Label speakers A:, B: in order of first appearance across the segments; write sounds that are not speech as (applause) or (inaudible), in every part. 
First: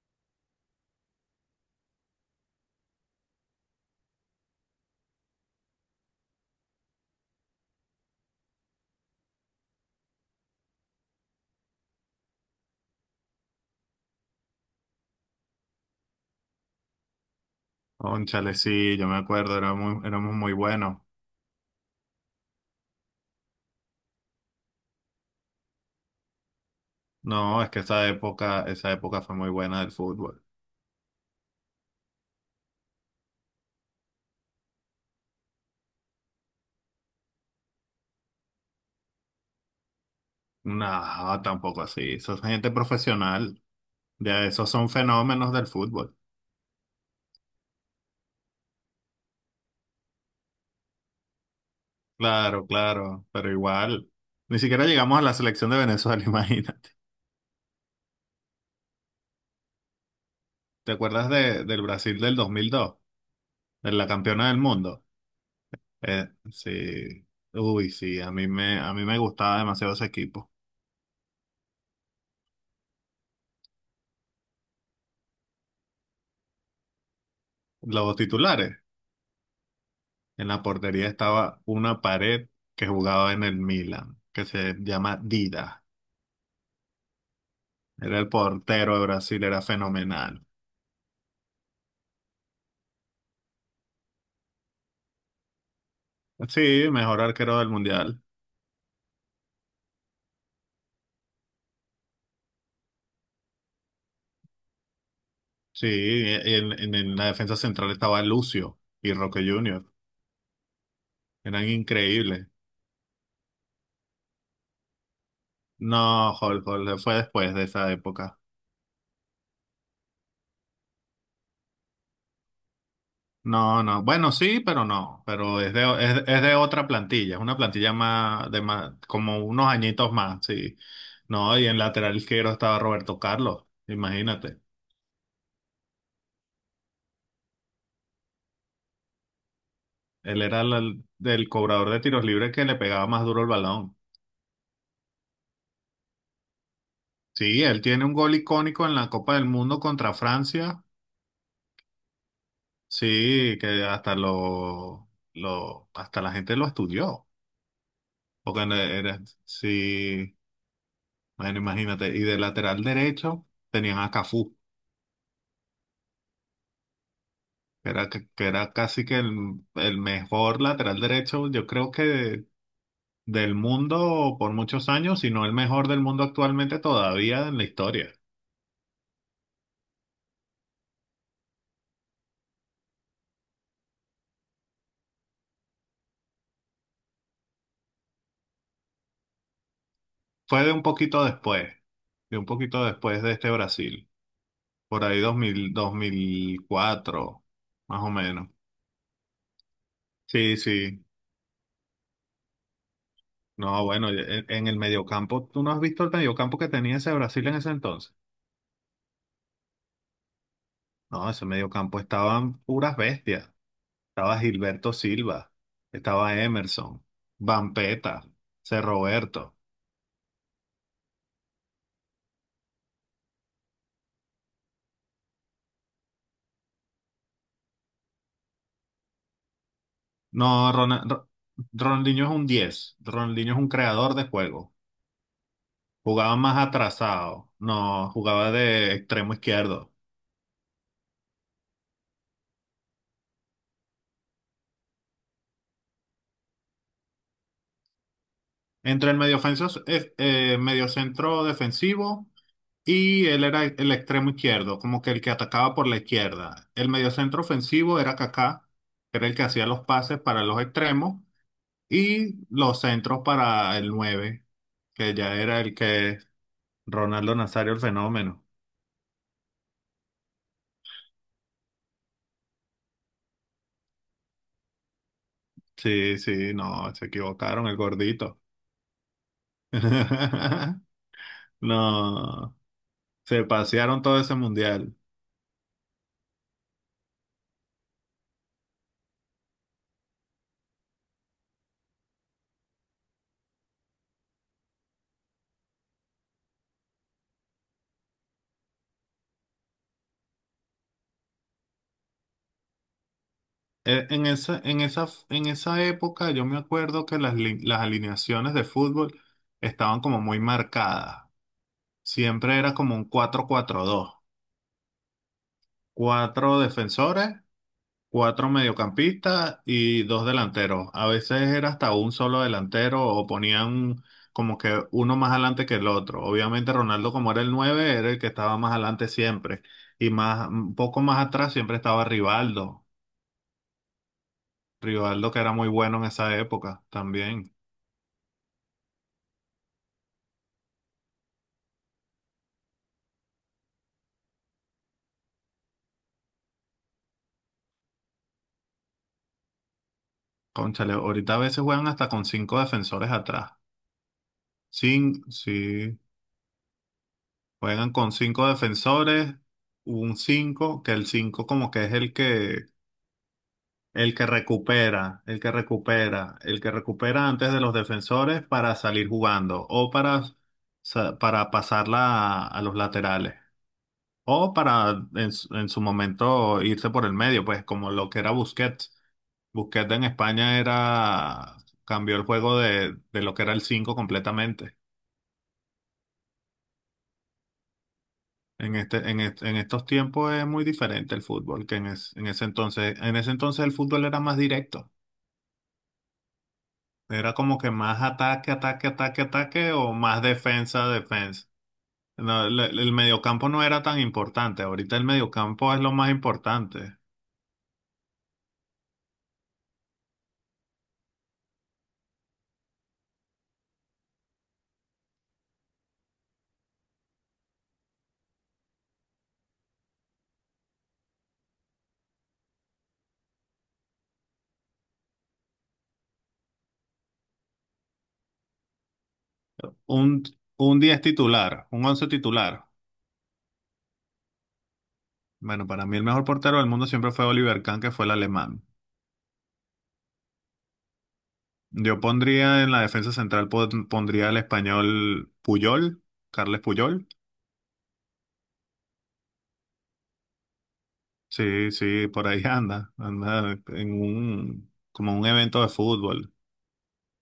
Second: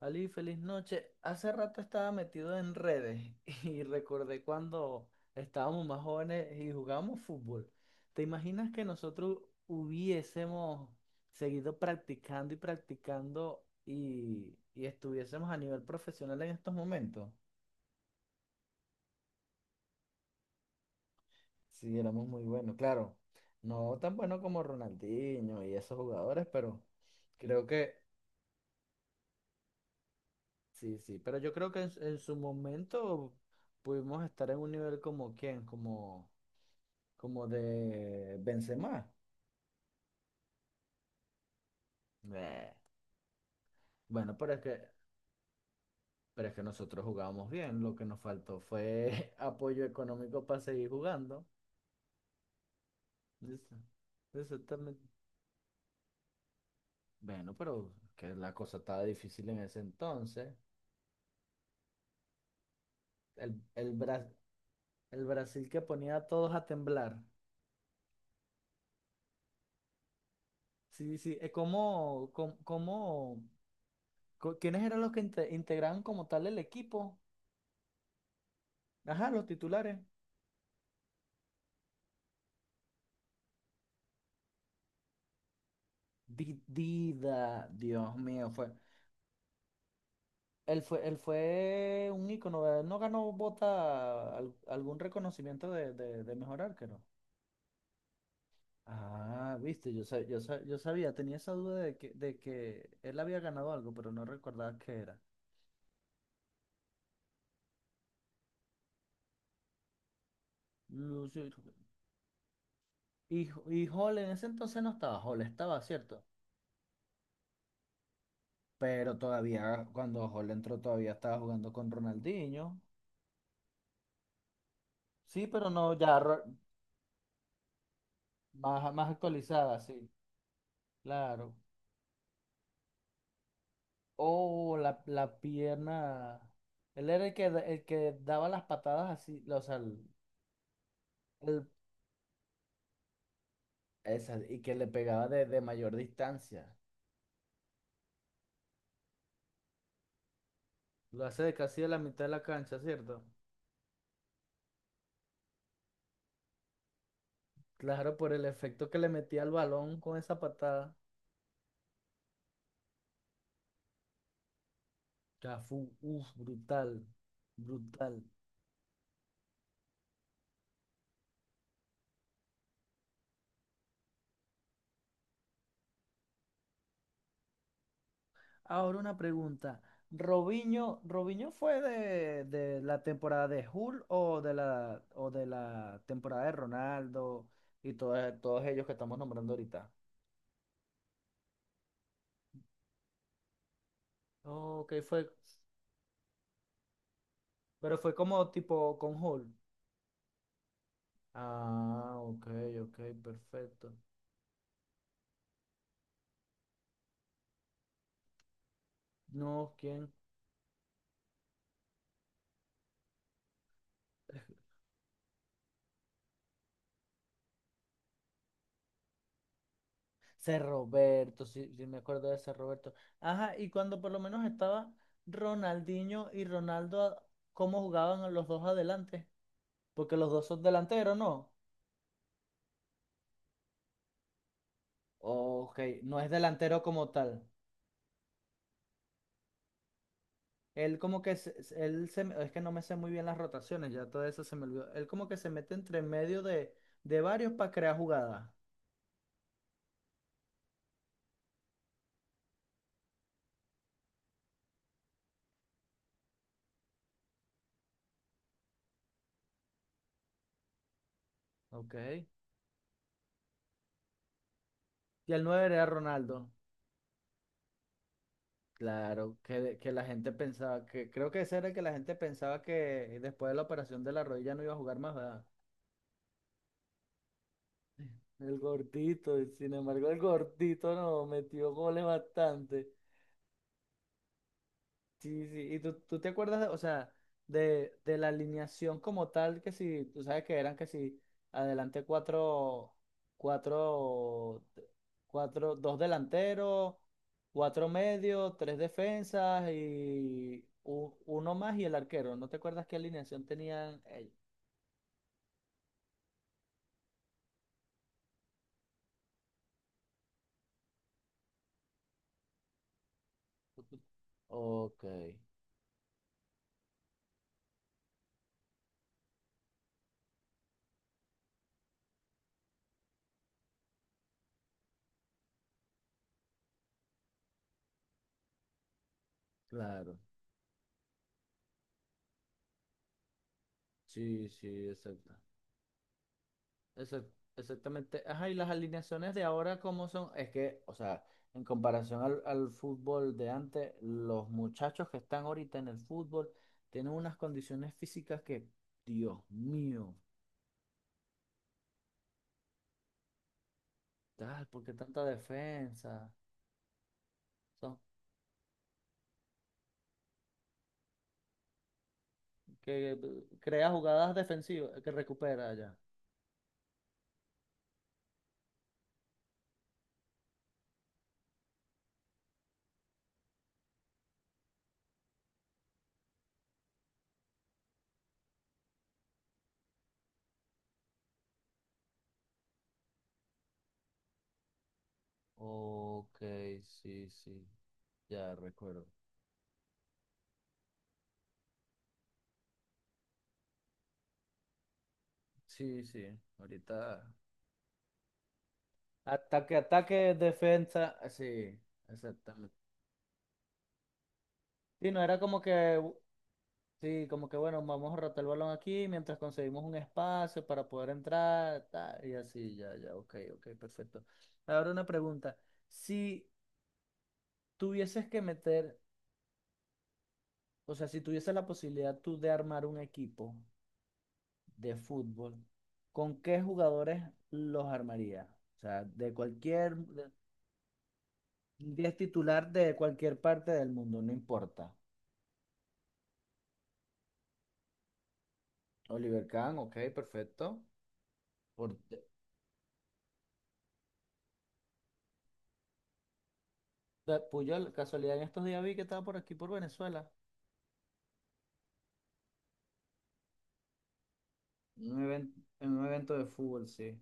A: Ali, feliz noche. Hace rato estaba metido en redes (laughs) y recordé cuando estábamos más jóvenes y jugábamos fútbol. ¿Te imaginas que nosotros hubiésemos seguido practicando y practicando y estuviésemos a nivel profesional en estos momentos?
B: Cónchale, sí, yo me acuerdo, éramos muy buenos.
A: Sí, éramos muy buenos, claro. No tan buenos como Ronaldinho y esos jugadores, pero
B: No,
A: creo
B: es que
A: que
B: esa época fue muy buena del fútbol.
A: sí, sí. Pero yo creo que en su momento pudimos estar en un nivel como quién, como como de Benzema.
B: No, tampoco así. Esa es gente
A: Eh,
B: profesional.
A: Bueno,
B: Ya esos son fenómenos del fútbol.
A: pero es que nosotros jugábamos bien. Lo que nos faltó fue (laughs) apoyo económico para seguir jugando.
B: Claro, claro, pero
A: Listo.
B: igual. Ni siquiera
A: Exactamente.
B: llegamos a la selección de Venezuela, (laughs) imagínate.
A: Bueno, pero que la cosa estaba difícil en ese entonces.
B: ¿Te acuerdas del Brasil del 2002?
A: El, el,
B: De la
A: Bra-
B: campeona del mundo.
A: el Brasil que ponía a todos a temblar.
B: Sí. Uy, sí, a mí me gustaba demasiado ese equipo.
A: Sí, sí. ¿Cómo, quiénes eran los que integraban como tal el equipo?
B: Los titulares.
A: Ajá, los titulares.
B: En la portería estaba una pared que jugaba en el Milan, que se llama Dida.
A: Dida, Dios
B: Era el
A: mío, fue,
B: portero de Brasil, era fenomenal.
A: él fue, él fue un ícono, ¿verdad? Él no ganó bota, algún reconocimiento de mejor
B: Sí,
A: arquero.
B: mejor arquero del mundial.
A: Ah, viste, yo sabía, tenía esa duda de que él había ganado algo, pero no recordaba qué era.
B: Sí, en la defensa central estaba Lucio y Roque Junior.
A: No sé.
B: Eran increíbles.
A: Y Hall en ese entonces no estaba, Hall estaba, ¿cierto?
B: No, Jorge, Jorge fue después de esa época.
A: Pero todavía, cuando Hall entró, todavía estaba jugando con Ronaldinho.
B: No, no. Bueno, sí, pero no.
A: Sí,
B: Pero
A: pero
B: es de,
A: no,
B: es, es de otra plantilla. Es una plantilla más, de
A: más,
B: más,
A: más
B: como unos
A: actualizada, sí,
B: añitos más, sí.
A: claro.
B: No, y en lateral izquierdo estaba Roberto Carlos. Imagínate.
A: Oh, la pierna. Él era el que, el que daba las patadas así, o sea,
B: Él era el
A: el-
B: cobrador de tiros libres que le pegaba más duro el balón.
A: esa, y que le pegaba de mayor distancia.
B: Sí, él tiene un gol icónico en la Copa del Mundo contra Francia.
A: Lo hace de casi de la mitad de la cancha, ¿cierto?
B: Sí, que hasta lo, hasta la gente lo estudió.
A: Claro, por el efecto que le
B: Era,
A: metía al balón con
B: sí,
A: esa patada.
B: bueno, imagínate. Y de lateral derecho tenían a Cafú.
A: Ya fue, uf, brutal,
B: Era, que
A: brutal.
B: que era casi que el mejor lateral derecho, yo creo del mundo por muchos años, si no el mejor del mundo actualmente todavía en la historia.
A: Ahora una pregunta. ¿Robinho, Robinho fue de la temporada de Hull o o de la temporada de Ronaldo? Y todos, todos ellos que estamos nombrando ahorita.
B: Fue de un poquito después de este Brasil,
A: Ok,
B: por ahí
A: fue,
B: 2000, 2004,
A: pero
B: más o
A: fue
B: menos.
A: como tipo con Hall.
B: Sí, sí.
A: Ah, ok, ok,
B: No,
A: perfecto.
B: bueno, en el mediocampo, ¿tú no has visto el mediocampo que tenía ese Brasil en ese entonces?
A: No, ¿quién?
B: No, ese mediocampo estaban puras bestias. Estaba Gilberto Silva, estaba Emerson, Vampeta, C. Roberto.
A: Ser Roberto, sí, sí me acuerdo de Ser Roberto. Ajá, y cuando por lo menos estaba Ronaldinho y Ronaldo, ¿cómo jugaban los dos adelante? Porque los dos
B: No,
A: son delanteros, ¿no?
B: Ronaldinho es un diez. Ronaldinho es un creador de juego.
A: Ok, no es
B: Jugaba más
A: delantero como tal.
B: atrasado, no, jugaba de extremo izquierdo.
A: Él como que, él se, es que no me sé muy bien las rotaciones, ya todo eso se me olvidó. Él como que se mete entre medio de varios para crear jugadas.
B: Entre el mediocentro defensivo y él era el extremo izquierdo, como que el que atacaba por la izquierda. El mediocentro ofensivo era Kaká, que era el que hacía los pases para los extremos
A: Ok.
B: y los centros para el 9 que ya
A: Y el
B: era
A: 9
B: el
A: era
B: que.
A: Ronaldo.
B: Ronaldo Nazario el fenómeno.
A: Claro, que, que la gente pensaba que, creo que ese era el que la gente pensaba que después de la operación de la rodilla no iba a jugar más, ¿verdad?
B: Sí, sí, no, se equivocaron, el gordito.
A: El gordito, y sin embargo, el
B: (laughs)
A: gordito no metió goles
B: No,
A: bastante.
B: se pasearon todo ese mundial.
A: Sí, sí, y tú te acuerdas, o sea, de la alineación como tal, que si, tú sabes que eran que si, adelante cuatro, cuatro, cuatro, dos delanteros, cuatro medios, tres defensas y uno más y el arquero. ¿No te acuerdas qué alineación tenían
B: Eh, En
A: ellos?
B: esa, en esa, en esa época yo me acuerdo que las alineaciones de fútbol estaban como muy marcadas. Siempre era como un 4-4-2.
A: Ok,
B: Cuatro defensores, cuatro mediocampistas y dos delanteros. A veces era hasta un solo delantero o ponían como que uno más adelante que el otro. Obviamente Ronaldo, como era el nueve, era el que estaba más adelante siempre. Y
A: claro.
B: más, un poco más atrás siempre estaba Rivaldo.
A: Sí, sí, exacto.
B: Rivaldo que era muy bueno en esa época
A: Exac-
B: también.
A: Exactamente. Ajá, y las alineaciones de ahora, ¿cómo son? Es que, o sea, en comparación al fútbol de antes, los muchachos que están ahorita en el fútbol tienen unas condiciones físicas que, Dios mío,
B: Cónchale, ahorita a veces juegan hasta con cinco defensores atrás.
A: tal, ¿por qué tanta
B: Sí,
A: defensa?
B: juegan
A: Son
B: con cinco defensores, un cinco, que el cinco como que es el que.
A: que crea
B: El que
A: jugadas defensivas que
B: recupera, el que
A: recupera ya.
B: recupera, el que recupera antes de los defensores para salir jugando o para pasarla a los laterales o para en su momento irse por el medio, pues como lo que era Busquets. Busquets en España cambió el juego de lo que era el 5 completamente.
A: Ok, sí, sí, ya
B: En este,
A: recuerdo.
B: en, est- en estos tiempos es muy diferente el fútbol que en ese entonces. En ese entonces el fútbol era más directo.
A: Sí, sí, ahorita.
B: Era como que más ataque, ataque, ataque, ataque
A: Ataque,
B: o más
A: ataque,
B: defensa,
A: defensa,
B: defensa.
A: sí,
B: No, el,
A: exactamente.
B: el mediocampo no era tan importante. Ahorita el
A: Sí, no era como
B: mediocampo es lo
A: que
B: más importante.
A: sí, como que bueno, vamos a rotar el balón aquí mientras conseguimos un espacio para poder entrar, tal, y así, ya, ya, ok, ok, perfecto. Ahora una pregunta, si tuvieses que meter, o sea, si tuvieses la posibilidad tú de armar un equipo de fútbol, ¿con qué jugadores los armarías? O sea,
B: Un, un 10 titular, un 11
A: 10
B: titular.
A: titular de cualquier parte del mundo, no importa.
B: Bueno, para mí el mejor portero del mundo siempre fue Oliver Kahn, que fue el alemán.
A: Oliver Kahn, ok, perfecto. Por,
B: Yo pondría en la defensa central, pondría al español Puyol, Carles Puyol.
A: Puyol, casualidad en estos días vi que estaba por aquí, por Venezuela.
B: Sí, sí, por ahí (laughs) anda, anda como
A: Un
B: un
A: evento,
B: evento de
A: en un
B: fútbol.
A: evento de fútbol, sí.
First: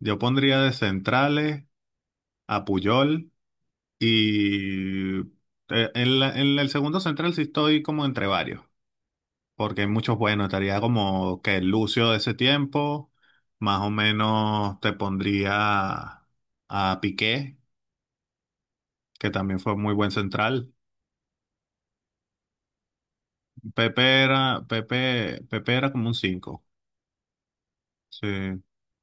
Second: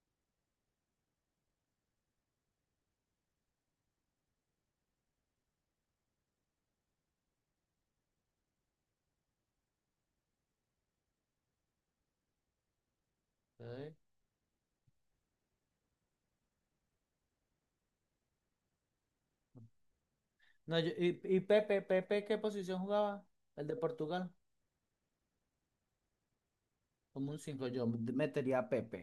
B: Yo pondría de centrales a Puyol. Y en el segundo central sí estoy como entre varios, porque hay muchos buenos. Estaría como que Lucio de ese tiempo, más o
A: Ok.
B: menos te pondría a Piqué, que también fue muy buen central.
A: No, y Pepe, Pepe, ¿qué posición jugaba? El de Portugal.
B: Pepe era como un cinco.
A: Como un 5 yo metería
B: Sí.
A: a Pepe.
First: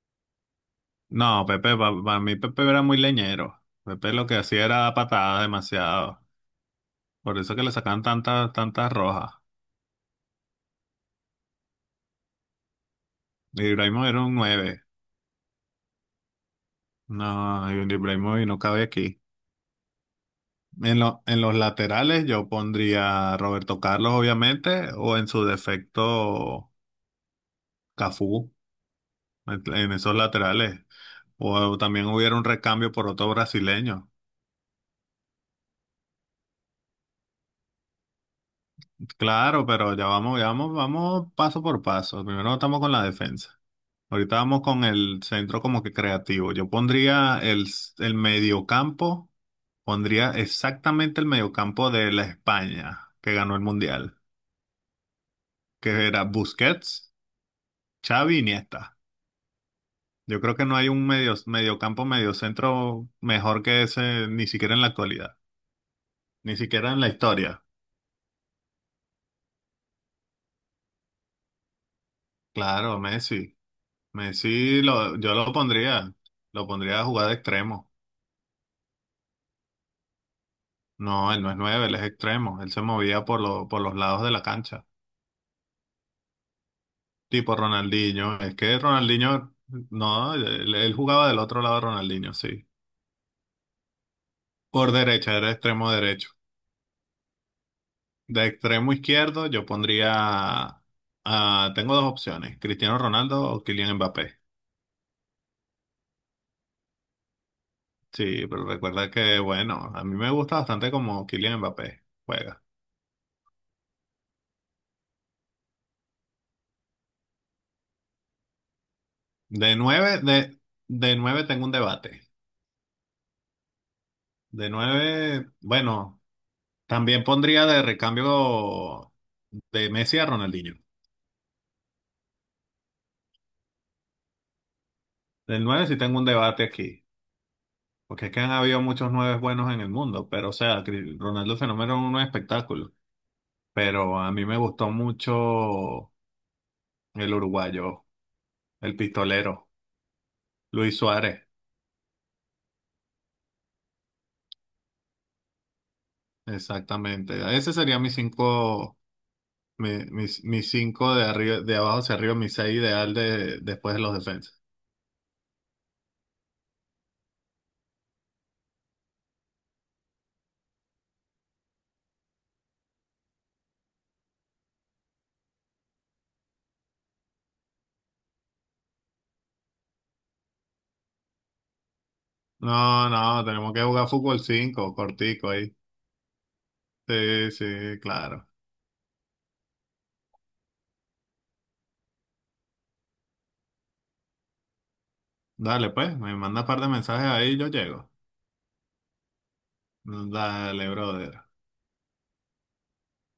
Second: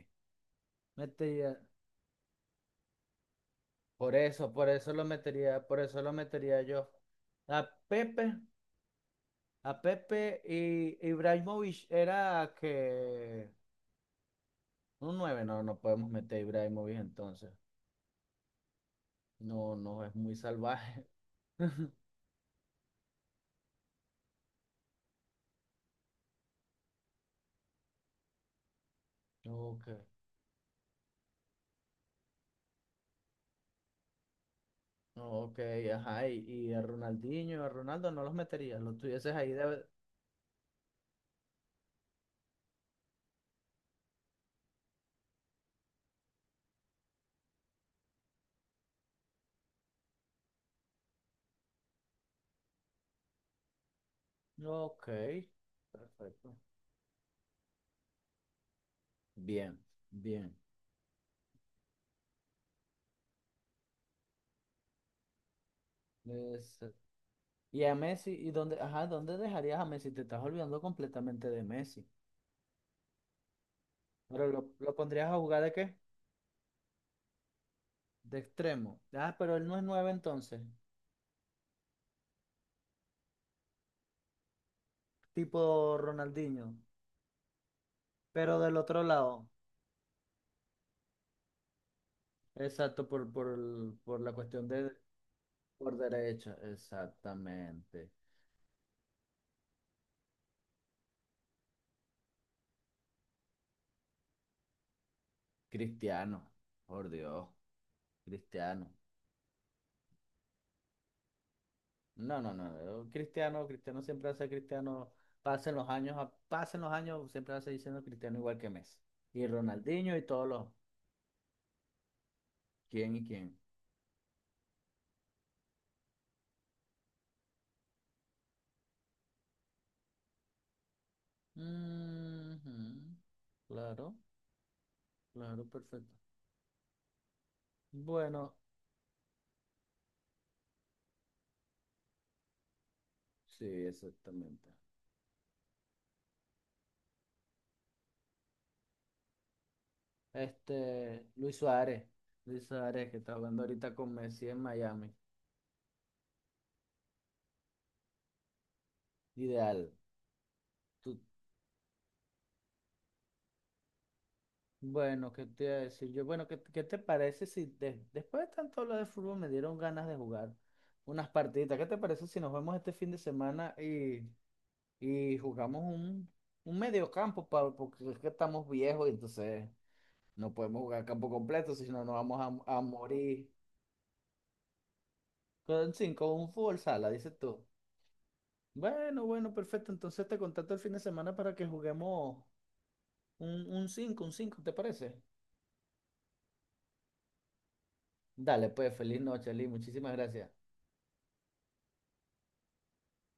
B: No,
A: Metería.
B: Pepe, para mí Pepe era muy leñero. Pepe lo que hacía
A: Por
B: era
A: eso
B: dar
A: lo
B: patadas
A: metería, por eso lo
B: demasiado.
A: metería yo.
B: Por eso que
A: A
B: le sacaban
A: Pepe,
B: tantas, tantas rojas.
A: a Pepe y Ibrahimovic era que
B: Ibrahimovic era un nueve.
A: un 9 no, no podemos meter a Ibrahimovic entonces.
B: No, Ibrahimovic no cabe aquí.
A: No, no, es muy
B: En,
A: salvaje.
B: lo- en los
A: (laughs)
B: laterales yo pondría a Roberto Carlos, obviamente, o en su defecto Cafú, en,
A: Ok.
B: en esos laterales. O también hubiera un recambio por otro brasileño.
A: Ok, ajá, y a Ronaldinho y a Ronaldo no los meterías, los tuvieses ahí
B: Claro,
A: de
B: pero ya vamos, vamos paso por paso. Primero estamos con la defensa. Ahorita vamos con el centro como que creativo. Yo pondría el mediocampo, pondría exactamente el mediocampo de la España, que ganó el Mundial.
A: Ok,
B: Que era
A: perfecto.
B: Busquets, Xavi, Iniesta.
A: Bien,
B: Yo
A: bien.
B: creo que no hay un mediocentro mejor que ese, ni siquiera en la actualidad, ni
A: Es-
B: siquiera en la historia.
A: Y a Messi, ¿y dónde, ajá, dónde dejarías a Messi? Te estás olvidando completamente de Messi.
B: Claro, Messi.
A: Pero lo,
B: Messi
A: ¿lo
B: lo,
A: pondrías
B: yo
A: a
B: lo
A: jugar de qué?
B: pondría, lo pondría a jugar de extremo.
A: De extremo. Ah, pero él no es nueve entonces,
B: No, él no es nueve, él es extremo. Él se movía por los lados de la cancha.
A: tipo Ronaldinho.
B: Tipo Ronaldinho. Es
A: Pero del
B: que
A: otro lado.
B: Ronaldinho, no, él jugaba del otro lado de Ronaldinho, sí.
A: Exacto, por, por la cuestión de
B: Por derecha, era extremo
A: Por
B: derecho.
A: derecha, exactamente.
B: De extremo izquierdo, yo pondría. Tengo dos opciones: Cristiano Ronaldo o Kylian Mbappé.
A: Cristiano, por Dios,
B: Sí, pero
A: Cristiano.
B: recuerda que, bueno, a mí me gusta bastante como Kylian Mbappé
A: No, no,
B: juega.
A: no. Yo Cristiano, Cristiano siempre hace Cristiano. Pasen los años, pasen los años, siempre hace diciendo Cristiano igual que Messi. Y
B: De
A: Ronaldinho
B: nueve,
A: y todos
B: de,
A: los.
B: de nueve tengo un debate.
A: ¿Quién y quién?
B: De nueve, bueno, también pondría de recambio de Messi a Ronaldinho.
A: Ujú, claro,
B: Del
A: claro,
B: nueve sí
A: perfecto.
B: tengo un debate aquí. Porque es que han
A: Bueno,
B: habido muchos nueves buenos en el mundo, pero o sea, Ronaldo Fenómeno es un espectáculo.
A: sí,
B: Pero a mí me
A: exactamente.
B: gustó mucho. El uruguayo, el pistolero, Luis
A: Este,
B: Suárez,
A: Luis Suárez. Luis Suárez, que está jugando ahorita con Messi en Miami.
B: exactamente. Ese sería mis cinco,
A: Ideal.
B: mis cinco
A: Tú,
B: de arriba, de abajo hacia arriba, mis seis ideal después de los defensas.
A: bueno, ¿qué te iba a decir yo? Bueno, ¿qué, qué te parece si después de tanto hablar de fútbol me dieron ganas de jugar unas partiditas? ¿Qué te parece si nos vemos este fin de semana y jugamos un mediocampo, Pablo? Porque es que estamos viejos y entonces no podemos jugar campo completo, si no nos vamos a
B: No, no,
A: morir
B: tenemos que jugar fútbol 5 cortico ahí.
A: con, sí, con un fútbol sala, dices
B: Sí,
A: tú.
B: sí, claro.
A: Bueno, bueno, perfecto. Entonces te contacto el fin de semana para que juguemos un 5 un cinco, ¿te parece?
B: Dale, pues, me manda un par de mensajes ahí y yo llego.
A: Dale, pues, feliz noche, Lee. Muchísimas gracias.
B: Dale, brother.